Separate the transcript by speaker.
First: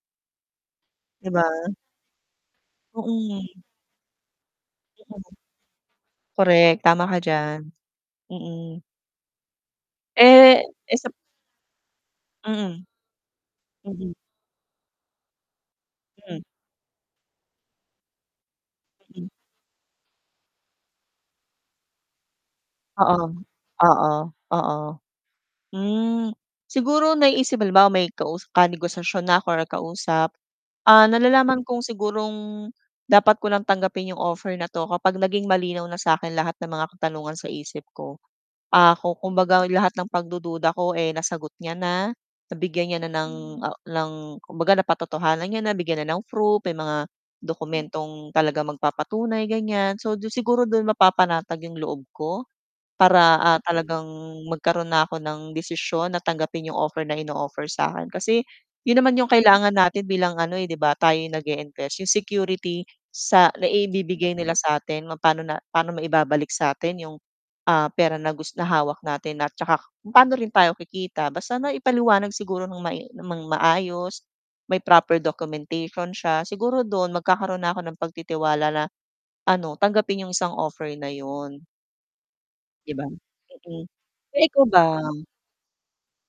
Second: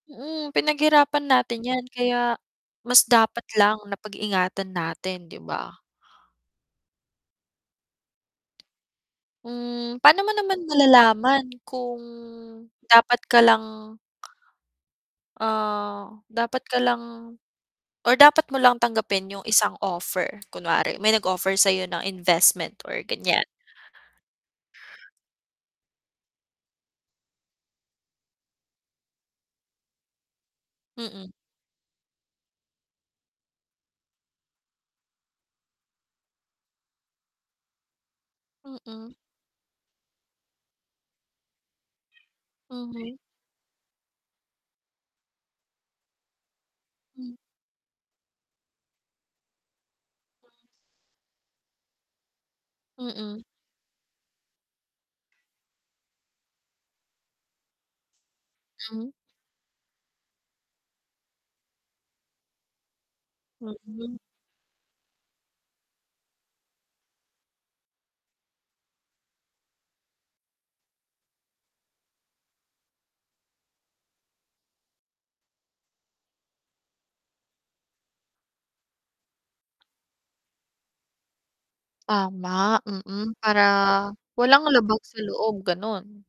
Speaker 1: Mm, pinaghirapan
Speaker 2: 'Di ba?
Speaker 1: natin yan kaya, mas dapat
Speaker 2: Mm.
Speaker 1: lang na pag-ingatan
Speaker 2: Hmm.
Speaker 1: natin di ba?
Speaker 2: Correct, tama ka diyan. Mm.
Speaker 1: Hmm, paano mo
Speaker 2: Eh
Speaker 1: naman
Speaker 2: eh, sa
Speaker 1: malalaman kung
Speaker 2: Mm.
Speaker 1: dapat ka lang
Speaker 2: Mhm.
Speaker 1: ah,
Speaker 2: Hmm.
Speaker 1: dapat ka lang or dapat mo lang tanggapin
Speaker 2: Mm.
Speaker 1: yung isang offer? Kunwari may nag-offer sayo ng investment or
Speaker 2: Oo,
Speaker 1: ganyan?
Speaker 2: oo, oo. Hmm, siguro naiisip halimbawa may kausa ka-negosasyon na ako or kausap, ah,
Speaker 1: Mm.
Speaker 2: nalalaman kong sigurong dapat ko lang tanggapin 'yong offer na 'to kapag naging malinaw na sa akin lahat ng mga katanungan sa isip ko. Ah,
Speaker 1: Mm.
Speaker 2: ku kumbaga lahat ng pagdududa ko eh, nasagot niya na, nabigyan niya na
Speaker 1: Mhm.
Speaker 2: ng ah, ng kumbaga napa-totohanan niya na bigyan na ng proof, may mga
Speaker 1: Hmm.
Speaker 2: dokumentong talagang magpapatunay ganyan, so siguro do mapapanatag 'yong loob ko. Para
Speaker 1: Mm.
Speaker 2: ah, talagang magkaroon na ako ng desisyon na tanggapin 'yong offer na ino-offer sa akin kasi 'yon
Speaker 1: Hmm.
Speaker 2: naman 'yong kailangan natin bilang ano eh, 'di ba tayo yung nag-e-invest 'yong security sa
Speaker 1: Mm.
Speaker 2: naibibigay nila satin paano paano maibabalik sa atin 'yong ah, pera na gus na hawak natin at saka kung paano rin tayo kikita basta na ipaliwanag siguro ng mai ng maayos, may proper documentation siya siguro do'n magkakaroon na ako ng pagtitiwala na, ano tanggapin 'yong isang offer na 'yon.
Speaker 1: Tama,
Speaker 2: Di ba?
Speaker 1: mm, para
Speaker 2: Hmm. Eh, ikaw
Speaker 1: walang
Speaker 2: ba?
Speaker 1: labag sa loob, ganon.